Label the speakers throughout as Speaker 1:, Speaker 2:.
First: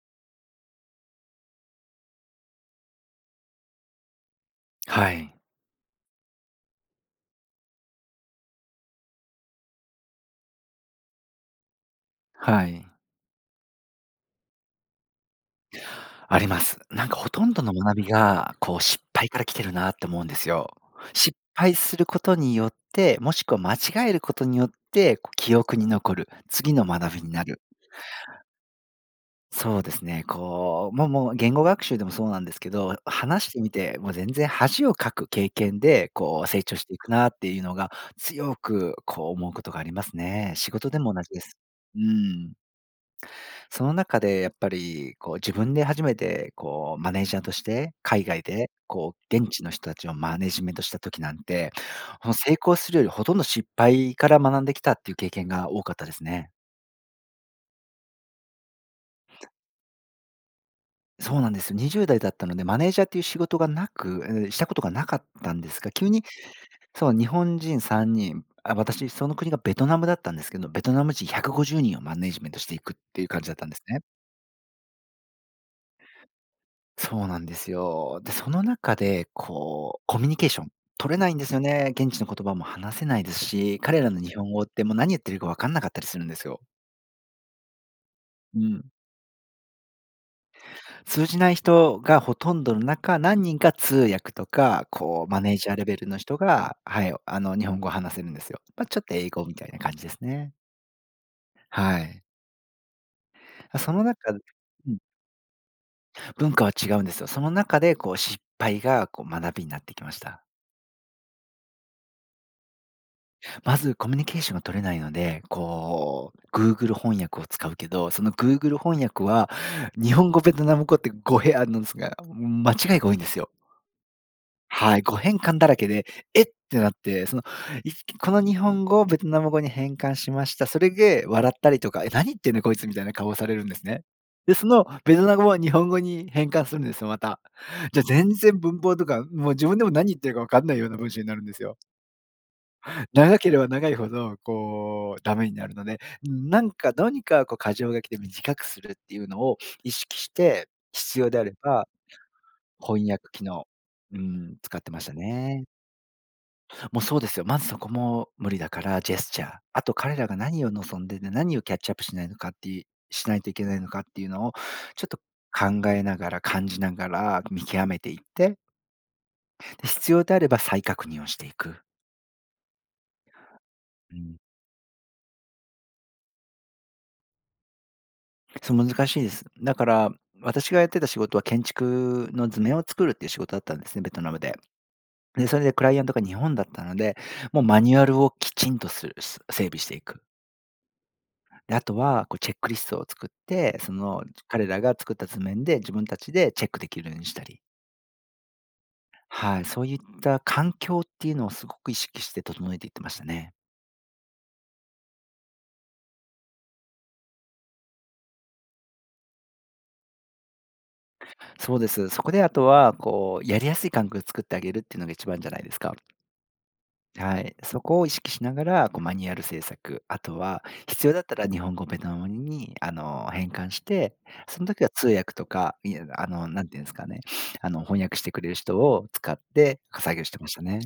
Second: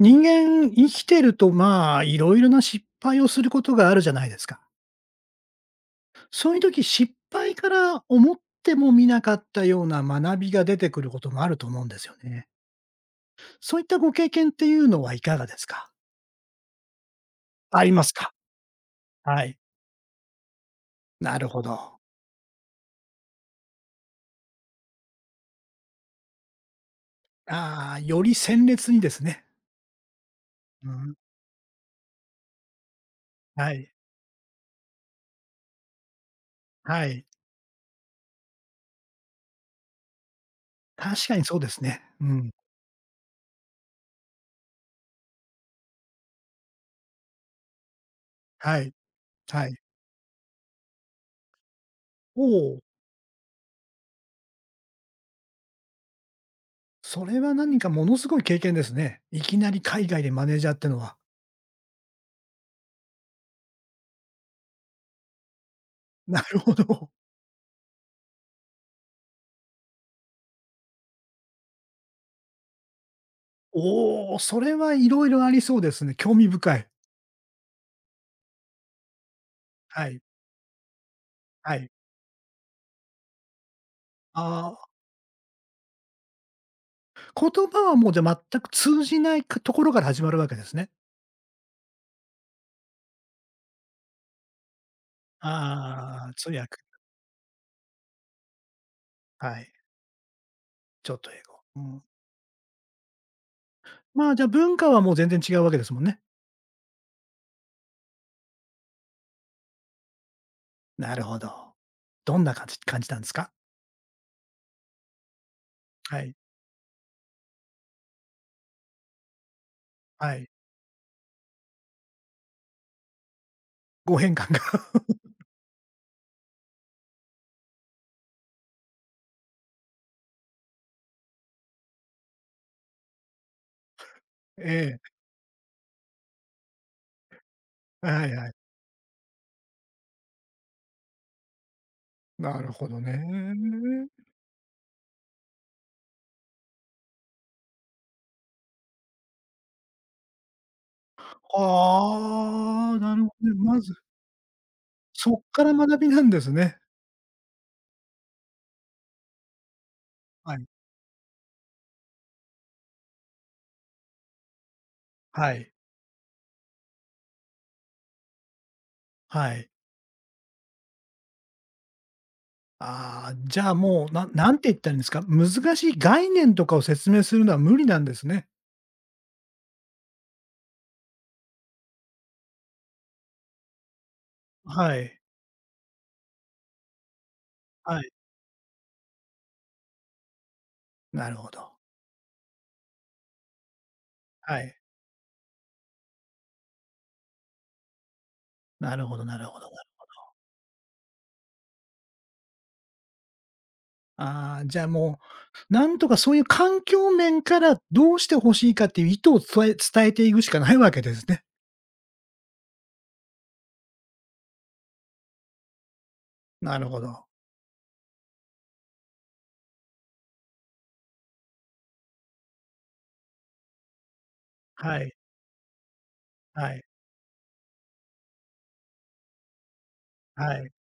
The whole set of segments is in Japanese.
Speaker 1: 人間、生きてると、まあ、いろいろな失敗をすることがあるじゃないですか。
Speaker 2: はい。
Speaker 1: そういう時、失敗から思ってもみなかったような学びが出てくることもあると思うんですよね。
Speaker 2: はい。
Speaker 1: そういったご経験っていうのはいかがですか？
Speaker 2: あります。なんかほとんどの
Speaker 1: あり
Speaker 2: 学
Speaker 1: ま
Speaker 2: び
Speaker 1: すか？
Speaker 2: が、こう失敗か
Speaker 1: は
Speaker 2: ら来
Speaker 1: い。
Speaker 2: てるなって思うんですよ。失
Speaker 1: なるほ
Speaker 2: 敗す
Speaker 1: ど。
Speaker 2: ることによって、もしくは間違えることによって、こう記憶に残る、次の学びになる。
Speaker 1: ああ、より鮮烈にですね。
Speaker 2: そうですね、
Speaker 1: う
Speaker 2: こう、もう
Speaker 1: ん。
Speaker 2: もう言語学習でもそうなんですけど、話してみ
Speaker 1: はい。
Speaker 2: て、もう全然恥をかく経験で、こう成長してい
Speaker 1: は
Speaker 2: く
Speaker 1: い。
Speaker 2: なっていうのが、強くこう思うことがありますね。仕事でも同
Speaker 1: 確
Speaker 2: じ
Speaker 1: か
Speaker 2: で
Speaker 1: にそ
Speaker 2: す。
Speaker 1: うです
Speaker 2: う
Speaker 1: ね。うん。
Speaker 2: ん。その中でやっぱり、こう自分で初めてこうマネージャーとして、海外で
Speaker 1: はい。
Speaker 2: こう現地
Speaker 1: は
Speaker 2: の
Speaker 1: い。
Speaker 2: 人たちをマネジメントした時なんて、
Speaker 1: お
Speaker 2: 成功
Speaker 1: お、
Speaker 2: するよりほとんど失敗から学んできたっていう経験が多かったですね。
Speaker 1: それは何かものすごい経験ですね。いきなり海外でマネージャーってのは。
Speaker 2: そうなんですよ。20代だったので、マネージャーっていう仕事がなくしたことがなかったんですが、急に
Speaker 1: なるほど。
Speaker 2: そう、日本人3人、あ、私その国がベトナムだったんですけど、ベトナム人150人をマネージメントしていくっていう感じだったんですね。
Speaker 1: おお、それはいろいろありそうですね。興味深い。
Speaker 2: そうなんですよ。で、その中で、こう、
Speaker 1: は
Speaker 2: コ
Speaker 1: い、
Speaker 2: ミュニケーション取れないんですよ
Speaker 1: は
Speaker 2: ね。
Speaker 1: い。
Speaker 2: 現地の言葉も話せないですし、彼らの日本語っ
Speaker 1: あ
Speaker 2: て
Speaker 1: あ、
Speaker 2: もう何言ってるか分かんなかったりするんですよ。
Speaker 1: 言葉はもうじゃあ
Speaker 2: う
Speaker 1: 全く
Speaker 2: ん。
Speaker 1: 通じないかところから始まるわけですね。
Speaker 2: 通じない人がほとんどの中、何人か通訳とか、こうマネージャーレベルの
Speaker 1: ああ、
Speaker 2: 人
Speaker 1: 通
Speaker 2: が、
Speaker 1: 訳、
Speaker 2: はい、あの、日本語を話せるんですよ。まあ、ちょっと英語
Speaker 1: は
Speaker 2: みた
Speaker 1: い、
Speaker 2: いな感じですね。
Speaker 1: ちょっと英語。う
Speaker 2: は
Speaker 1: ん。
Speaker 2: い。その
Speaker 1: ま
Speaker 2: 中
Speaker 1: あ、
Speaker 2: で
Speaker 1: じゃあ文化
Speaker 2: うん、
Speaker 1: はもう全然違うわけですもんね。
Speaker 2: 文化は違うんですよ。その中でこう失敗がこう学びになってきました。
Speaker 1: なるほど。どんな感じたんですか？
Speaker 2: まずコミュニケーションが取れないので、
Speaker 1: は
Speaker 2: こ
Speaker 1: い、
Speaker 2: う、Google 翻訳を使うけど、その Google 翻訳は、日本
Speaker 1: は
Speaker 2: 語、
Speaker 1: い。
Speaker 2: ベトナム語って語弊あるんですが、間違いが多いんですよ。
Speaker 1: ご変換が。
Speaker 2: はい、語 変換だらけで、えってなって、その、いこの日本語をベトナム語に変換しました。それで笑ったりとか、え、何言ってんだこいつみたいな顔をされるんですね。で、その
Speaker 1: え
Speaker 2: ベトナム語を日本語に変換するんですよ、また。じゃ、
Speaker 1: え、は
Speaker 2: 全
Speaker 1: いはい。
Speaker 2: 然文法とか、もう自分でも何言ってるか分かんないような文章になるんですよ。
Speaker 1: なるほど
Speaker 2: 長ければ長い
Speaker 1: ね。
Speaker 2: ほど、こう、ダメになるので、なんか、どうにかこう過剰書きで短くするっていうのを意識して、必要であれば、
Speaker 1: ああ、
Speaker 2: 翻
Speaker 1: なる
Speaker 2: 訳
Speaker 1: ほ
Speaker 2: 機
Speaker 1: どね。
Speaker 2: 能、
Speaker 1: まず、
Speaker 2: うん、使ってました
Speaker 1: そっか
Speaker 2: ね。
Speaker 1: ら学びなんですね。
Speaker 2: もうそうですよ。まずそこも無理だから、ジェスチャー。あと彼らが
Speaker 1: は
Speaker 2: 何
Speaker 1: い、
Speaker 2: を望んでて、何をキャッチアップしないといけないのかっていうのを、ちょっと
Speaker 1: はい、
Speaker 2: 考えながら、感じながら見極めていって、
Speaker 1: はい。
Speaker 2: で、必要であれば再確認をしていく。
Speaker 1: ああ、じゃあもう、
Speaker 2: うん。
Speaker 1: 何て言ったらいいんですか、難しい概念とかを説明するのは無理なんですね。
Speaker 2: そう、難しいです。だから、私がやってた仕事は建築の図面を作るっていう仕事だったんですね、ベトナムで。
Speaker 1: はい。
Speaker 2: で、それでクライアントが日本だったので、もうマニュ
Speaker 1: は
Speaker 2: ア
Speaker 1: い。
Speaker 2: ルをきちんとするす整備していく。
Speaker 1: なるほど。
Speaker 2: で、あとはこうチェックリストを作って、その
Speaker 1: は
Speaker 2: 彼
Speaker 1: い。
Speaker 2: らが作った図面で自分たちでチェックできるようにしたり。
Speaker 1: なるほどなるほ
Speaker 2: はい、
Speaker 1: ど。
Speaker 2: そういった環境っていうのをすごく意識して整えていってましたね。
Speaker 1: ああ、じゃあもう、なんとかそういう環境面からどうして欲しいかっていう意図を伝えていくしかないわけですね。
Speaker 2: そうです。そこであとは、こう、やりやすい環境を作ってあげるっていうのが一番じゃないですか。
Speaker 1: なるほど。
Speaker 2: はい、そこを意識しながら、こうマニュアル制作、あとは必要だったら日本語、ベトナム語に変換して、その時は
Speaker 1: は
Speaker 2: 通
Speaker 1: い。
Speaker 2: 訳とか、いやなん
Speaker 1: は
Speaker 2: てい
Speaker 1: い。
Speaker 2: うんですかね、あの翻訳してくれる人を使って作業してま
Speaker 1: は
Speaker 2: した
Speaker 1: い。
Speaker 2: ね。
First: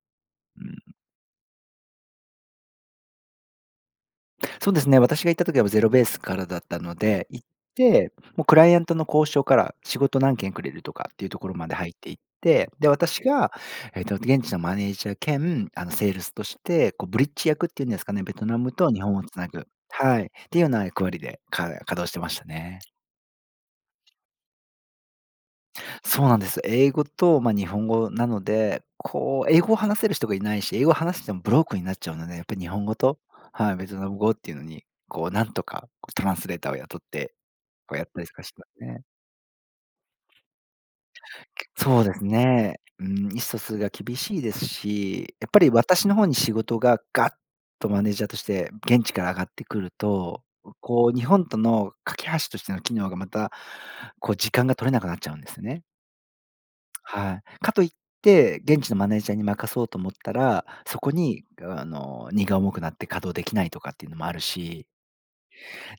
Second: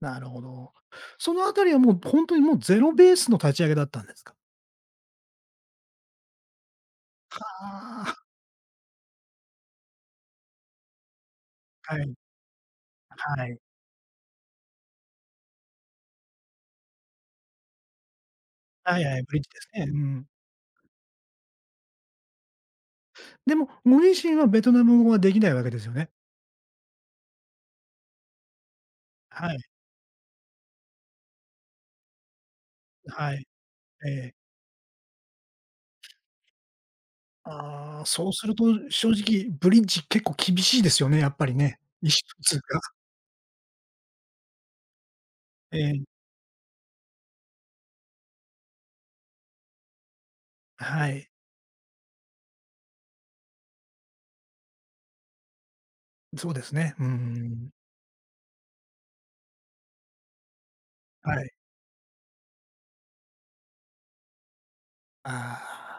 Speaker 1: なるほ
Speaker 2: う
Speaker 1: ど。
Speaker 2: ん。
Speaker 1: そのあたりはもう本当にもうゼロベースの立ち上げだったんですか？
Speaker 2: そうですね、私が行った時はゼロベースからだったので、行って、
Speaker 1: あ
Speaker 2: もうクライアントの交渉から仕事何件くれるとかっていうところまで入っ
Speaker 1: あ、は
Speaker 2: て
Speaker 1: い。
Speaker 2: いって、で、私
Speaker 1: は
Speaker 2: が、
Speaker 1: い。
Speaker 2: 現地のマネージャー兼、あの、セールスとして、こう、ブリッジ役っていうんですかね、ベトナムと
Speaker 1: は
Speaker 2: 日
Speaker 1: い
Speaker 2: 本
Speaker 1: はい、
Speaker 2: を
Speaker 1: ブ
Speaker 2: つ
Speaker 1: リッ
Speaker 2: な
Speaker 1: ジで
Speaker 2: ぐ。
Speaker 1: すね。う
Speaker 2: はい。
Speaker 1: ん。
Speaker 2: っていうような役割で、稼働してましたね。
Speaker 1: でも、ご自身はベトナム語はできないわけですよね？
Speaker 2: そうなんです。英語と、まあ、日本語なので、こう、
Speaker 1: はい、
Speaker 2: 英語を話せる人がいないし、英語を話してもブロックになっちゃうので、やっぱり日本語と、
Speaker 1: はい、
Speaker 2: はい、ベトナ
Speaker 1: え
Speaker 2: ム語
Speaker 1: え。
Speaker 2: っていうのに、こう、なんとか、こう、トランスレーターを雇ってこう
Speaker 1: あ
Speaker 2: や
Speaker 1: あ、
Speaker 2: ったり
Speaker 1: そう
Speaker 2: とか
Speaker 1: す
Speaker 2: し
Speaker 1: ると
Speaker 2: ますね。
Speaker 1: 正直ブリッジ結構厳しいですよね、やっぱりね。
Speaker 2: そう
Speaker 1: 意思
Speaker 2: です
Speaker 1: 疎通
Speaker 2: ね。
Speaker 1: が。
Speaker 2: うん、意思疎通が厳しいですし、やっぱり
Speaker 1: ええ、
Speaker 2: 私の方に仕事がガッとマネージャーとして現地から上がってくると、
Speaker 1: は
Speaker 2: こう日
Speaker 1: い、
Speaker 2: 本との架け橋としての機能がまた、こう時間が取れなくなっちゃうんですよね。
Speaker 1: そうですね。うー
Speaker 2: はい。
Speaker 1: ん、
Speaker 2: かといって、現地のマネージャーに任そうと思ったら、そこ
Speaker 1: は
Speaker 2: に
Speaker 1: い。
Speaker 2: あの荷が重くなって稼働できないとかっていうのもあるし。
Speaker 1: あ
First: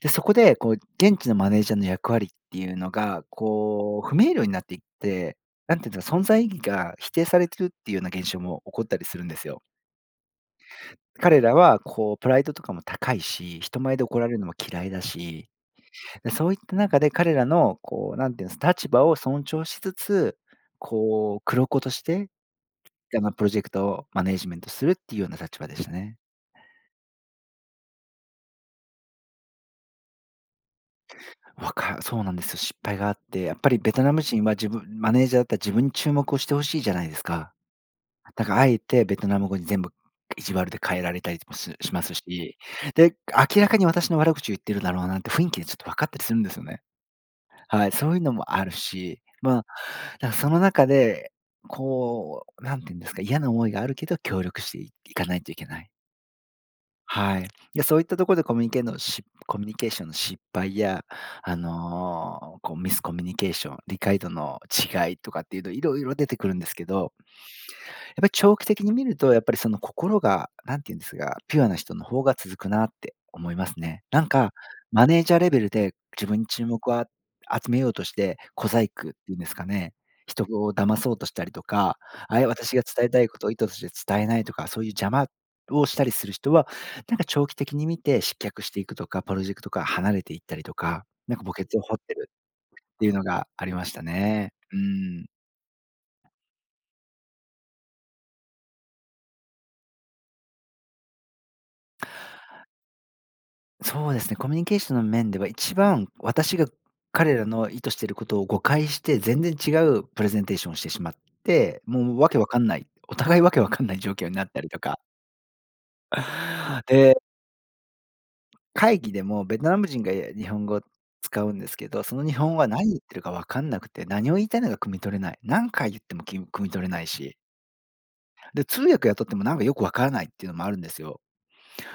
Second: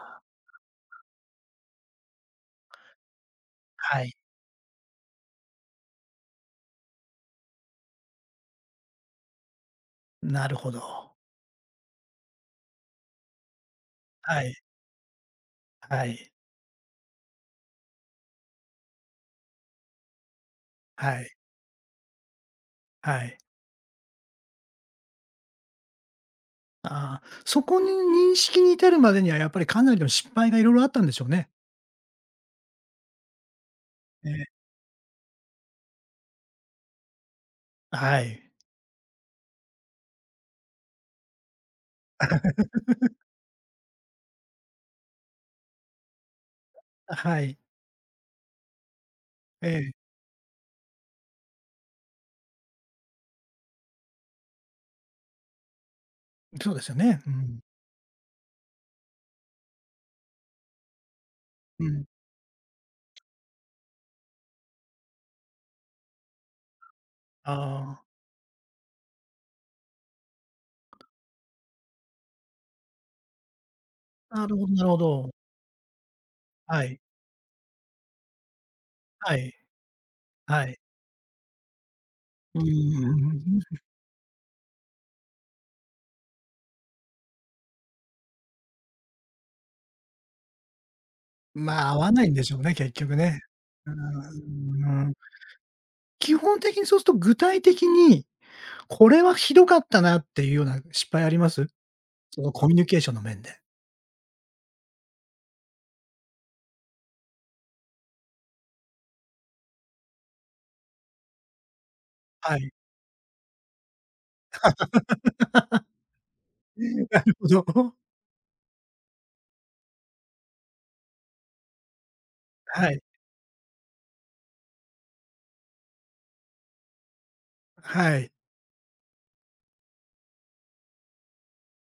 Speaker 2: で、そこで、こう、現地のマネージャーの役割っていうのが、
Speaker 1: は
Speaker 2: こう、
Speaker 1: い、
Speaker 2: 不明瞭になっていって、なんていうんですか、存在意義が否定されてるっていうような現象も起こったりするんですよ。
Speaker 1: なるほど。
Speaker 2: 彼らは、こう、プライドとかも高いし、人前で怒られる
Speaker 1: は
Speaker 2: の
Speaker 1: い、
Speaker 2: も嫌いだし、
Speaker 1: は
Speaker 2: で、
Speaker 1: い、
Speaker 2: そういった中で彼らの、こう、なんていうんですか、立場を尊重しつつ、
Speaker 1: はい、
Speaker 2: こう、黒子として、
Speaker 1: は
Speaker 2: あの、
Speaker 1: い。
Speaker 2: プロジェクトをマネージメントするっていうような立場でしたね。
Speaker 1: ああ、そこに認識に至るまでにはやっぱりかなりの失敗がいろいろあったんでしょうね。
Speaker 2: そうなんですよ。失敗があって、やっぱりベトナム
Speaker 1: え
Speaker 2: 人
Speaker 1: え、
Speaker 2: は自分マネージャーだったら自分に注目をしてほしいじゃないですか。
Speaker 1: はい、
Speaker 2: だからあえてベトナム語に全部意地悪で変えられたりもしますし、で、明らかに私の悪口を言ってるだろうなって雰囲気でちょっと分かったりするんですよね。
Speaker 1: はい、
Speaker 2: はい、そういうのもあるし、まあ、だ
Speaker 1: ええ、
Speaker 2: からその中で、こう、なんていうんですか、嫌な思いがあるけど協力していいかないといけない。
Speaker 1: そうですよね。う
Speaker 2: はい。
Speaker 1: ん、
Speaker 2: で、そういったところでコミュニケーションの失敗や、
Speaker 1: うん、
Speaker 2: こうミスコミュニケーション、理解度の違いとかっていうのいろいろ出てくるんですけど、
Speaker 1: ああ。
Speaker 2: やっぱり長期的に見ると、やっぱりその心が、何て言うんですが、ピュアな人の方が続くなって思いますね。なん
Speaker 1: な
Speaker 2: か、
Speaker 1: るほどなるほ
Speaker 2: マネー
Speaker 1: ど。
Speaker 2: ジャーレベルで自分に注
Speaker 1: は
Speaker 2: 目
Speaker 1: い。
Speaker 2: を集めようとして、小細工ってい
Speaker 1: は
Speaker 2: うんで
Speaker 1: い。
Speaker 2: すかね、人
Speaker 1: は
Speaker 2: を
Speaker 1: い。
Speaker 2: 騙そうとしたりとか、
Speaker 1: うー
Speaker 2: 私が伝えたいことを意図と
Speaker 1: ん。
Speaker 2: して伝えないとか、そういう邪魔をしたりする人は、なんか長期的に見て失脚していくとか、プロジェクトから離れていったりとか、なんか墓穴を
Speaker 1: まあ、
Speaker 2: 掘
Speaker 1: 合
Speaker 2: っ
Speaker 1: わ
Speaker 2: て
Speaker 1: ない
Speaker 2: る
Speaker 1: んでし
Speaker 2: っ
Speaker 1: ょうね、結
Speaker 2: ていう
Speaker 1: 局
Speaker 2: の
Speaker 1: ね。
Speaker 2: がありま
Speaker 1: う
Speaker 2: した
Speaker 1: ー
Speaker 2: ね。う
Speaker 1: ん。
Speaker 2: ーん。
Speaker 1: 基本的にそうすると具体的に、これはひどかったなっていうような失敗あります？そのコミュニケーションの面で。
Speaker 2: そうですね、コミュニケーションの面では一番私が彼らの意図していることを誤解して、全然違うプレゼンテーションをしてしまって、もうわけわ
Speaker 1: は
Speaker 2: かん
Speaker 1: い。
Speaker 2: ない、お互いわけわかんない状況になったりとか。で、
Speaker 1: なるほど。
Speaker 2: 会議でもベトナム人が日本語を使うんですけど、その日本語は何
Speaker 1: は
Speaker 2: 言っ
Speaker 1: い。
Speaker 2: てるかわかんなくて、何を言いたいのか汲み取れない。何回言っても汲み取れないし、
Speaker 1: はい。
Speaker 2: で、通訳雇ってもなんかよくわからないっていうのもあるんですよ。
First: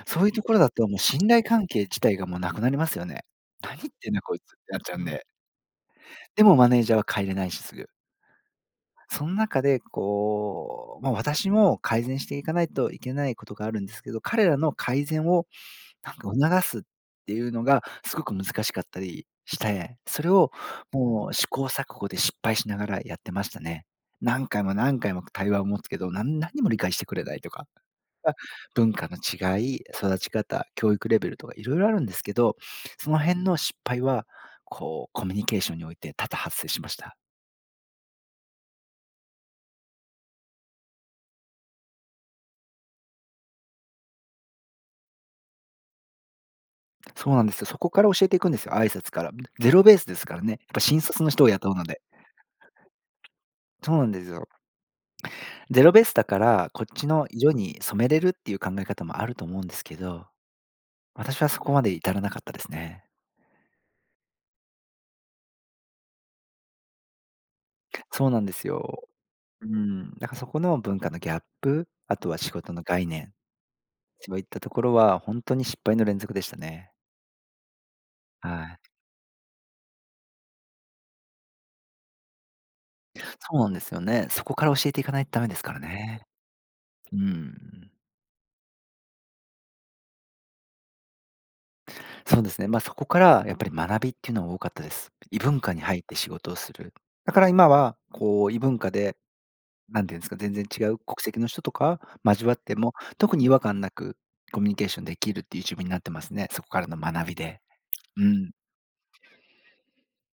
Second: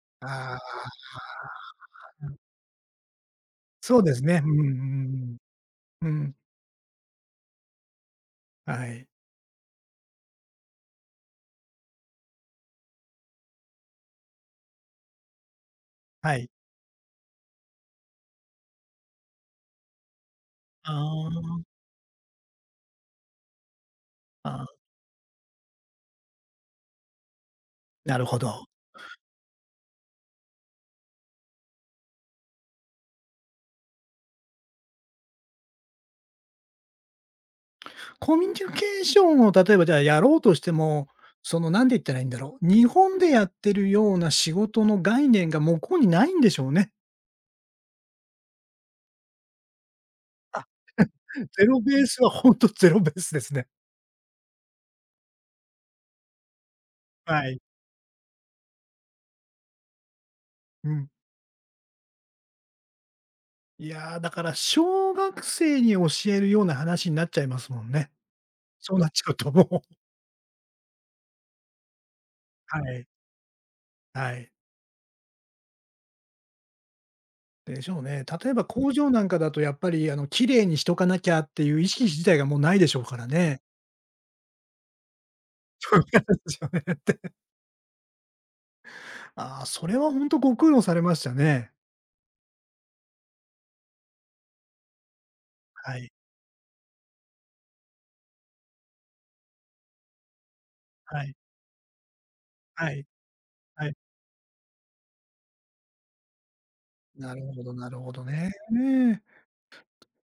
Speaker 2: そういうとこ
Speaker 1: あ
Speaker 2: ろ
Speaker 1: あ、
Speaker 2: だともう信頼関係自体がもうなくなりますよね。何言っ
Speaker 1: そう
Speaker 2: て
Speaker 1: で
Speaker 2: んだ
Speaker 1: す
Speaker 2: こい
Speaker 1: ね。
Speaker 2: つっ
Speaker 1: うん
Speaker 2: てなっちゃうんで。
Speaker 1: うんうん。うん。
Speaker 2: でもマネージャーは帰れないし、すぐ。
Speaker 1: はい。
Speaker 2: その中でこう、まあ、私も改善していかないといけないことがあるんですけど、彼らの改善をなん
Speaker 1: はい。
Speaker 2: か促すっていうのがすごく難しかったりして、それをもう試
Speaker 1: あ
Speaker 2: 行錯誤で失敗しながらやってましたね。何
Speaker 1: あ、
Speaker 2: 回
Speaker 1: あ
Speaker 2: も
Speaker 1: あ、
Speaker 2: 何回も対話を持つけど、何にも理解してくれないとか、
Speaker 1: なる
Speaker 2: あ、
Speaker 1: ほど。
Speaker 2: 文化の違い、育ち方、教育レベルとか色々あるんですけど、その辺の失敗は、こうコミュニケーションにおいて多々発生しました。
Speaker 1: コミュニケーションを例えばじゃあやろうとしても、そのなんて言ったらいいんだろう、日本でやってるような仕事の概念が向こうにないんでしょうね。
Speaker 2: そうなんですよ。そこから教えていくんですよ、挨拶から。ゼロベースですからね。やっ
Speaker 1: あ。
Speaker 2: ぱ新卒の人を
Speaker 1: ゼ
Speaker 2: 雇う
Speaker 1: ロ
Speaker 2: の
Speaker 1: ベ
Speaker 2: で。
Speaker 1: ースはほんとゼロベースですね。
Speaker 2: そうなんですよ。ゼロベースだから、こっちの
Speaker 1: は
Speaker 2: 色
Speaker 1: い。
Speaker 2: に染めれるっていう考え方もあると思うんですけど、
Speaker 1: うん。
Speaker 2: 私はそこまで至らなかったですね。
Speaker 1: いや、だから小学生に教えるような話になっちゃいますもんね。
Speaker 2: そうなんです
Speaker 1: そう
Speaker 2: よ。
Speaker 1: なっちゃうとも
Speaker 2: う
Speaker 1: う、
Speaker 2: ん。だからそこの文化のギャップ、あとは仕事
Speaker 1: は
Speaker 2: の
Speaker 1: い、
Speaker 2: 概念、そ
Speaker 1: は
Speaker 2: ういっ
Speaker 1: い。
Speaker 2: たところは本当に失敗の連続でしたね。
Speaker 1: でしょうね。
Speaker 2: は
Speaker 1: 例えば
Speaker 2: い。
Speaker 1: 工場なんかだとやっぱりあの綺麗にしとかなきゃっていう意識自体がもうないでしょうから
Speaker 2: そう
Speaker 1: ね。
Speaker 2: なんですよね。そこから教えていかないとダメですから
Speaker 1: そうな
Speaker 2: ね。
Speaker 1: んですよねっ
Speaker 2: う
Speaker 1: て。
Speaker 2: ん。
Speaker 1: ああ、それは本当ご苦労されましたね。
Speaker 2: そうですね。ま、そこからやっぱり学びっていうのは多かったです。異文化に
Speaker 1: は
Speaker 2: 入っ
Speaker 1: い、
Speaker 2: て仕事をする。だから今はこう異文化で、何て言うんですか、全然違う国
Speaker 1: はい、
Speaker 2: 籍の人とか交わって
Speaker 1: は
Speaker 2: も、
Speaker 1: い、
Speaker 2: 特に違和感
Speaker 1: は
Speaker 2: な
Speaker 1: い。
Speaker 2: くコミュニケーションできるっていう自分になってますね。そこからの学び
Speaker 1: なる
Speaker 2: で。
Speaker 1: ほどなるほど
Speaker 2: う
Speaker 1: ね。
Speaker 2: ん。
Speaker 1: ねえ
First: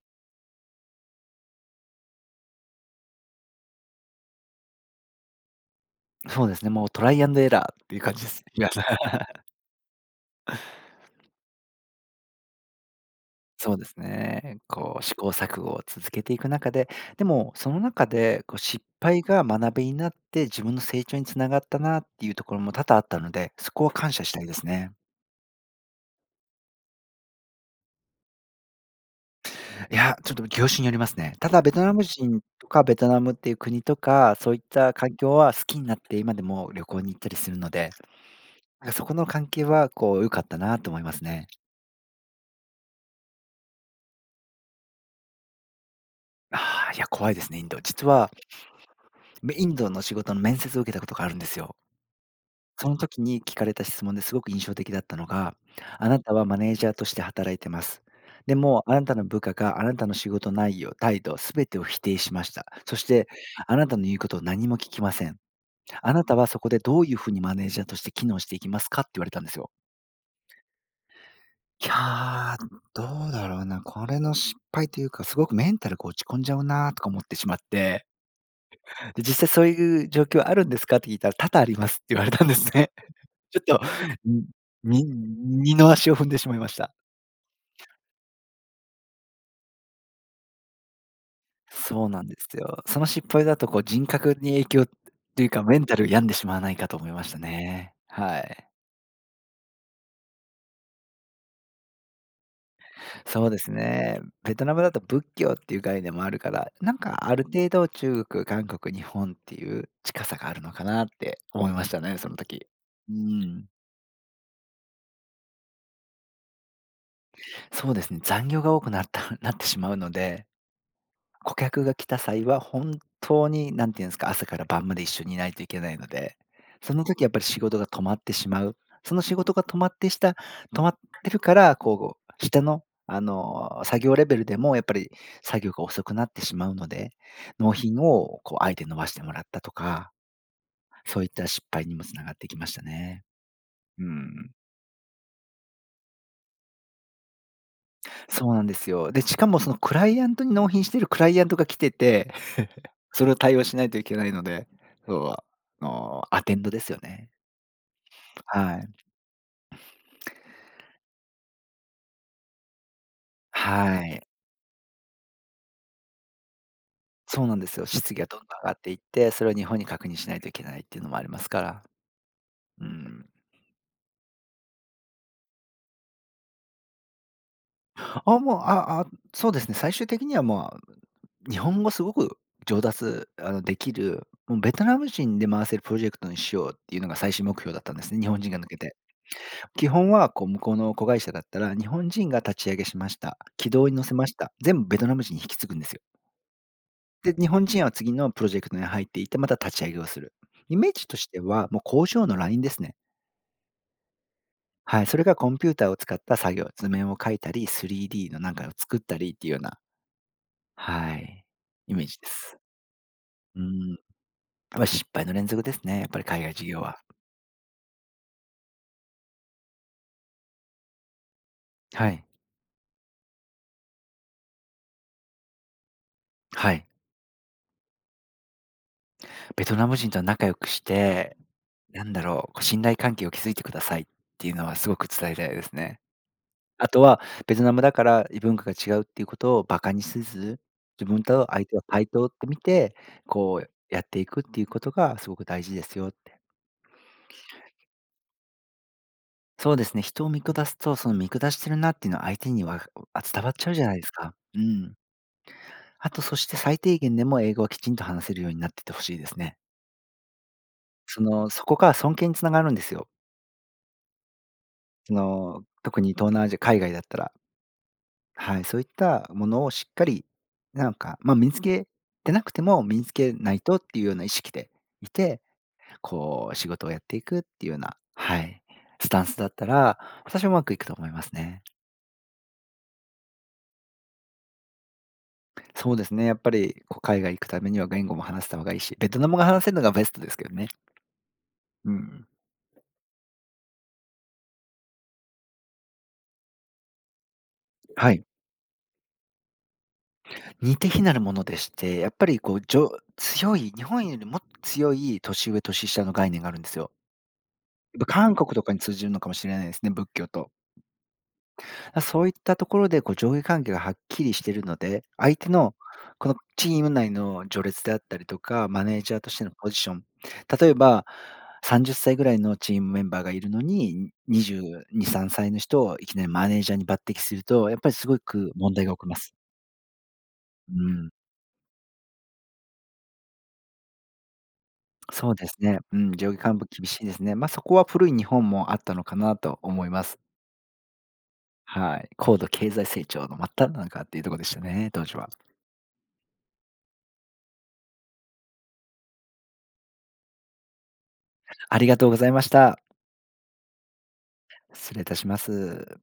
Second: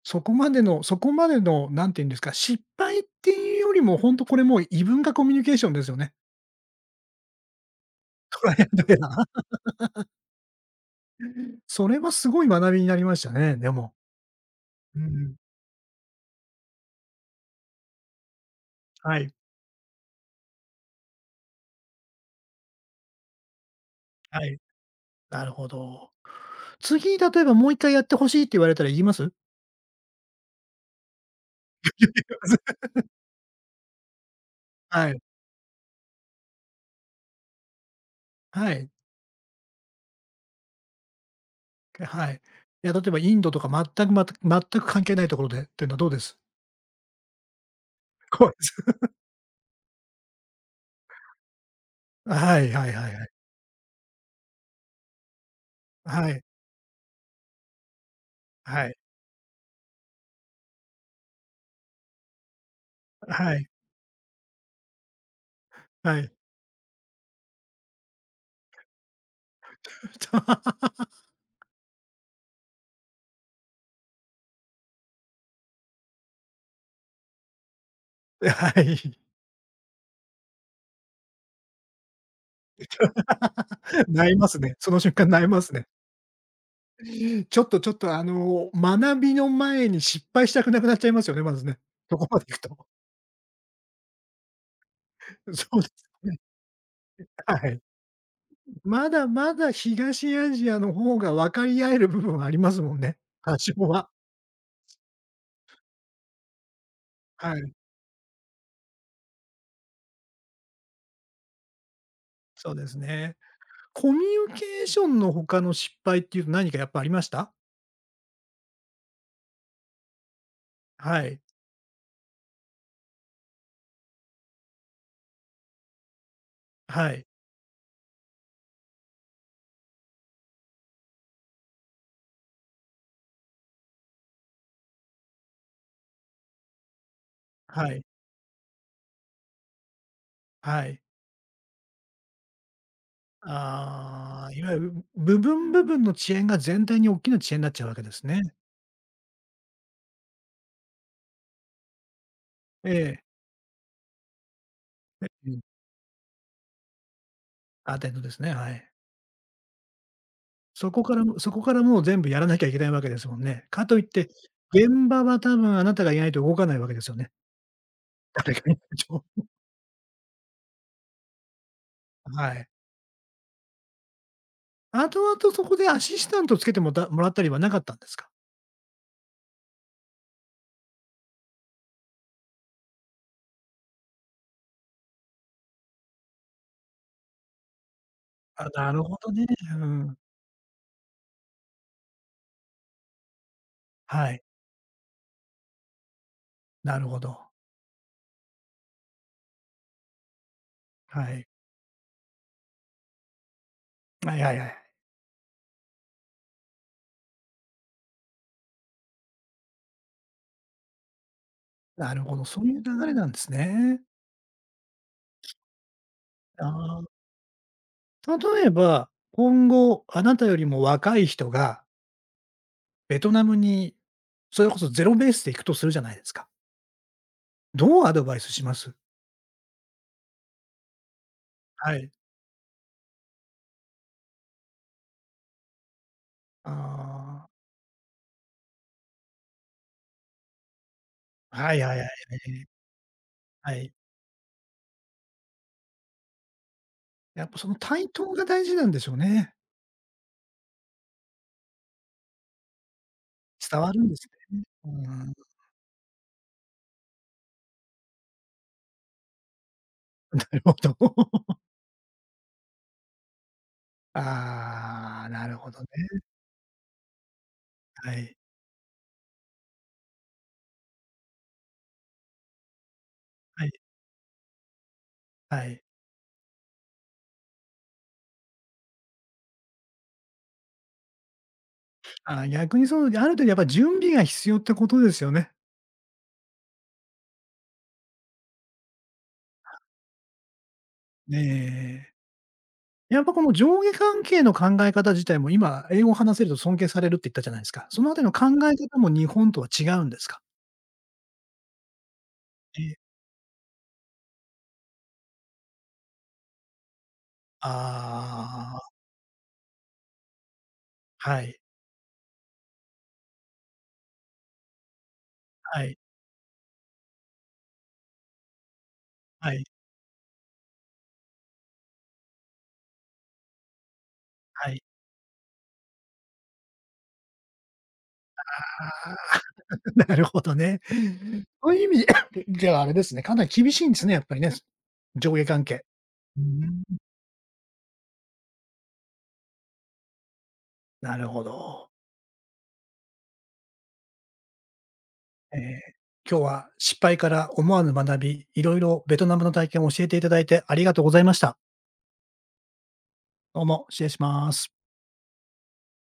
Speaker 1: そこまでのなんていうんですか、失敗っていうよりも、本当これもう異文化コミュニケーションですよね。
Speaker 2: そうですね、もうトライアンドエラーっていう感じで す
Speaker 1: トライア
Speaker 2: ね。
Speaker 1: ンドエラー。それはすごい学びになりましたね、で
Speaker 2: そうで
Speaker 1: も。
Speaker 2: すね。
Speaker 1: う
Speaker 2: こう試行
Speaker 1: ん、
Speaker 2: 錯誤を続けていく中で、でもその中でこう失
Speaker 1: は
Speaker 2: 敗
Speaker 1: い、
Speaker 2: が学びになって、自分の成長につながったなっていうところも多々あったので、そこは感謝した
Speaker 1: は
Speaker 2: い
Speaker 1: い。
Speaker 2: で すね。
Speaker 1: なるほど。次、例えばもう1回やってほしいって言われたら言います？
Speaker 2: いや、ちょっと業種によりますね。ただベトナ ム
Speaker 1: 言い
Speaker 2: 人
Speaker 1: ま
Speaker 2: と
Speaker 1: す
Speaker 2: かベトナムっていう国とか、そういっ た
Speaker 1: は
Speaker 2: 環
Speaker 1: い、
Speaker 2: 境は好きになって今でも旅行に行ったりするので、
Speaker 1: は
Speaker 2: な
Speaker 1: い、
Speaker 2: んかそこの関係はこう良かったなと思いますね。
Speaker 1: はい。いや、例えばインドとか全く関係ないところでっていうのはどうです？
Speaker 2: ああ、いや怖いですね、インド。実は
Speaker 1: 怖い。
Speaker 2: インドの仕事の面接を受けたことがあるんですよ。
Speaker 1: はいは
Speaker 2: そ
Speaker 1: い
Speaker 2: の
Speaker 1: はい
Speaker 2: 時
Speaker 1: はい。
Speaker 2: に聞かれた質問ですごく印象的だったのが、あな
Speaker 1: は
Speaker 2: た
Speaker 1: い、
Speaker 2: はマネージャーとして働いてます。でも、
Speaker 1: は
Speaker 2: あ
Speaker 1: い、
Speaker 2: なたの部下があなたの仕事内容、態度、すべてを否定しました。そして、
Speaker 1: はい、
Speaker 2: あなたの言うことを何も聞きません。あ
Speaker 1: は
Speaker 2: な
Speaker 1: い。
Speaker 2: たはそこでどういうふうにマネージャーとして機能していきますかって言われたんですよ。いやー、どうだろうな。これの失敗というか、すごくメンタルが落ち込んじゃうなとか思ってしまって、
Speaker 1: はい。
Speaker 2: で、実際そういう状況あるんですかって聞いたら、多々ありますって言われたんですね。ちょっと、
Speaker 1: 泣い
Speaker 2: ん
Speaker 1: ますね。その瞬間泣います
Speaker 2: 二
Speaker 1: ね。
Speaker 2: の足を踏んでしまいました。
Speaker 1: ちょっとちょっとあの、学びの前に失敗したくなくなっちゃいますよね、まずね。
Speaker 2: そう
Speaker 1: そ
Speaker 2: な
Speaker 1: こ
Speaker 2: んで
Speaker 1: まで行
Speaker 2: す
Speaker 1: く
Speaker 2: よ。
Speaker 1: と。
Speaker 2: その失敗だとこう人格に影響っていう か、
Speaker 1: そ
Speaker 2: メ
Speaker 1: う
Speaker 2: ン
Speaker 1: で
Speaker 2: タ
Speaker 1: す
Speaker 2: ル病んで
Speaker 1: ね。
Speaker 2: しまわないかと思いました
Speaker 1: はい。
Speaker 2: ね。はい。
Speaker 1: まだまだ東アジアの方が分かり合える部分はありますもんね、
Speaker 2: そう
Speaker 1: 多
Speaker 2: です
Speaker 1: 少は。
Speaker 2: ね。ベトナムだと仏教っていう概念もあるから、なんかある
Speaker 1: は
Speaker 2: 程
Speaker 1: い、
Speaker 2: 度中国、韓国、日本っていう近さがあるのかなって思いましたね、その時。
Speaker 1: そうです
Speaker 2: う
Speaker 1: ね。
Speaker 2: ん。
Speaker 1: コミュニケーションの他の失敗っていうと何かやっぱありました？
Speaker 2: そうですね、残業が多くなってしまうので
Speaker 1: はい、
Speaker 2: 顧客が来た際は、本当に何て言うんですか、朝から晩まで一緒にいないといけないので、その
Speaker 1: は
Speaker 2: 時
Speaker 1: い、
Speaker 2: やっぱり仕事が止まってしまう。その仕事が止まってるから、こう、下の、あの、作業レベルでもやっぱり作業が遅くなってしまうので、納
Speaker 1: は
Speaker 2: 品
Speaker 1: い、
Speaker 2: をこう、あえて延ばしてもらったとか、
Speaker 1: はい。
Speaker 2: そういった失敗にもつながってきましたね。う
Speaker 1: あ
Speaker 2: ん。
Speaker 1: あ、いわゆる部分部分の遅延が全体に大きな遅延になっちゃうわけですね。
Speaker 2: そうなんですよ。で、しかもそのクライアントに納品してるクライアントが来てて
Speaker 1: え え。
Speaker 2: それを対応しないといけないので、そ
Speaker 1: え、
Speaker 2: う、あ
Speaker 1: うん。
Speaker 2: の、アテンドですよね。
Speaker 1: アテンドですね、は
Speaker 2: はい。
Speaker 1: い。そこからもう全部やらなきゃいけないわけですもんね。か
Speaker 2: は
Speaker 1: といっ
Speaker 2: い。
Speaker 1: て、現場は多分あなたがいないと動かないわけですよね。
Speaker 2: そうなんですよ。質疑が どんど
Speaker 1: 誰
Speaker 2: ん上
Speaker 1: か
Speaker 2: が
Speaker 1: いない
Speaker 2: っていっ
Speaker 1: と。
Speaker 2: て、それを日本に確認しないといけないっていうのもありますから。
Speaker 1: はい。
Speaker 2: うん。
Speaker 1: 後々そこでアシスタントつけてもらったりはなかったんですか？
Speaker 2: あ、もう、ああ、そうですね、最終的にはもう、日本語すごく上達、あの、できる、もうベトナム人で回せるプロジェクトにしようっていうのが最終目標だったんですね、日本人が抜
Speaker 1: あ、
Speaker 2: け
Speaker 1: な
Speaker 2: て。
Speaker 1: るほどね。う
Speaker 2: 基本
Speaker 1: ん。
Speaker 2: は、こう、向こうの子会社だったら、日本人が立ち上げしました。軌道に乗せま
Speaker 1: は
Speaker 2: し
Speaker 1: い。
Speaker 2: た。全部ベトナム人に引き継ぐんですよ。
Speaker 1: なるほ
Speaker 2: で、
Speaker 1: ど。
Speaker 2: 日本人は次のプロジェクトに入っていて、また立ち上げをする。イメージとし
Speaker 1: は
Speaker 2: て
Speaker 1: い。
Speaker 2: は、もう工場のラインですね。
Speaker 1: はいはいはい。
Speaker 2: はい、それがコンピューターを使った作業、図面を描いたり、3D のなんかを作ったりっていうような、はい、イメー
Speaker 1: な
Speaker 2: ジ
Speaker 1: る
Speaker 2: で
Speaker 1: ほど、
Speaker 2: す。
Speaker 1: そういう流れなんです
Speaker 2: うん、
Speaker 1: ね。
Speaker 2: ま、失敗の連続ですね、やっぱり海外
Speaker 1: あ
Speaker 2: 事業は。
Speaker 1: あ。例えば、今後あなたよりも若い人が
Speaker 2: はい。
Speaker 1: ベトナムに、それこそゼロベースで行くとするじゃないですか。
Speaker 2: はい。
Speaker 1: どうアドバイスします
Speaker 2: ベトナム人とは仲良くして、
Speaker 1: は
Speaker 2: な
Speaker 1: い。
Speaker 2: んだろう、こう信頼関係を築いてくださいっていうのはすごく伝えたいですね。あとは、
Speaker 1: あ
Speaker 2: ベトナムだから異文化が違うっていうことをバカにせず、自分と
Speaker 1: あ、
Speaker 2: 相
Speaker 1: は
Speaker 2: 手
Speaker 1: い
Speaker 2: を
Speaker 1: はいは
Speaker 2: 対
Speaker 1: い。
Speaker 2: 等って見て、こう
Speaker 1: はい。
Speaker 2: やっていくっていうことがすごく大事ですよって。
Speaker 1: やっぱその対等が大事なんでしょうね。
Speaker 2: そうですね、人を見下すと、その見下してるなっていうのは相手には伝わっちゃう
Speaker 1: 伝
Speaker 2: じゃ
Speaker 1: わ
Speaker 2: ない
Speaker 1: る
Speaker 2: で
Speaker 1: ん
Speaker 2: す
Speaker 1: です
Speaker 2: か。う
Speaker 1: ね。うー
Speaker 2: ん。
Speaker 1: ん、な
Speaker 2: あとそして最低限でも英語はきちんと話せるようになってってほしいですね。
Speaker 1: るほど。
Speaker 2: その、そこが尊敬につながるんですよ。そ
Speaker 1: ああ、なる
Speaker 2: の、
Speaker 1: ほどね。
Speaker 2: 特に東南アジア、海外だったら。
Speaker 1: はい。
Speaker 2: はい、そういったものをしっかり、なんか、まあ、身につけてなくても、身につけない
Speaker 1: はい。
Speaker 2: とっていうような意識でいて、
Speaker 1: はい。
Speaker 2: こう仕事をやっていくっていうような、はい、スタンスだったら、私はうまくいくと思いますね。
Speaker 1: あー逆にその、ある程度やっぱ準備が必要ってことですよね。
Speaker 2: そうですね、やっぱりこう海外行くためには言語も話せた方がいいし、ベトナムが話せるのがベストですけどね。
Speaker 1: ね
Speaker 2: う
Speaker 1: え。
Speaker 2: ん。
Speaker 1: やっぱこの上下関係の考え方自体も今、英語を話せると尊敬されるって言ったじゃないですか。その
Speaker 2: は
Speaker 1: あたり
Speaker 2: い。
Speaker 1: の考え方も日本とは違うんですか？
Speaker 2: 似て非なるものでして、やっぱりこう、じ
Speaker 1: ええ。
Speaker 2: ょ強い、日本よりもっと強い年上、年下の概念があるんですよ。やっぱ韓国とかに通
Speaker 1: あ
Speaker 2: じるのかもしれないですね、仏教と。
Speaker 1: あ、はい、
Speaker 2: あ、そういったところで、こう、上下関係がはっきりしているので、相手の
Speaker 1: はい、
Speaker 2: このチーム内の序列であったりとか、マネージャーとしての
Speaker 1: はい、
Speaker 2: ポジション、例えば30歳ぐらいのチームメンバーがいるのに、
Speaker 1: はい。
Speaker 2: 22、3歳の人をいきなりマネージャーに抜擢すると、やっぱりすごく問題が起きます。
Speaker 1: なるほどね。
Speaker 2: うん、
Speaker 1: そういう意味では あれですね、かなり厳しいんですね、やっぱりね。
Speaker 2: そ
Speaker 1: 上
Speaker 2: う
Speaker 1: 下
Speaker 2: です
Speaker 1: 関
Speaker 2: ね。
Speaker 1: 係。
Speaker 2: うん、上
Speaker 1: うー
Speaker 2: 下幹部
Speaker 1: ん、
Speaker 2: 厳しいですね。まあ、そこは古い日本もあったのかなと思います。
Speaker 1: なるほど。
Speaker 2: はい。高度経済成長の真っ只中っていうところでしたね、当時は。
Speaker 1: ええ、今日は失敗から思わぬ学び、いろいろベトナムの体験を教えていただいてありがとうございました。
Speaker 2: ありがとうございました。
Speaker 1: どうも、失礼します。
Speaker 2: 失礼いたします。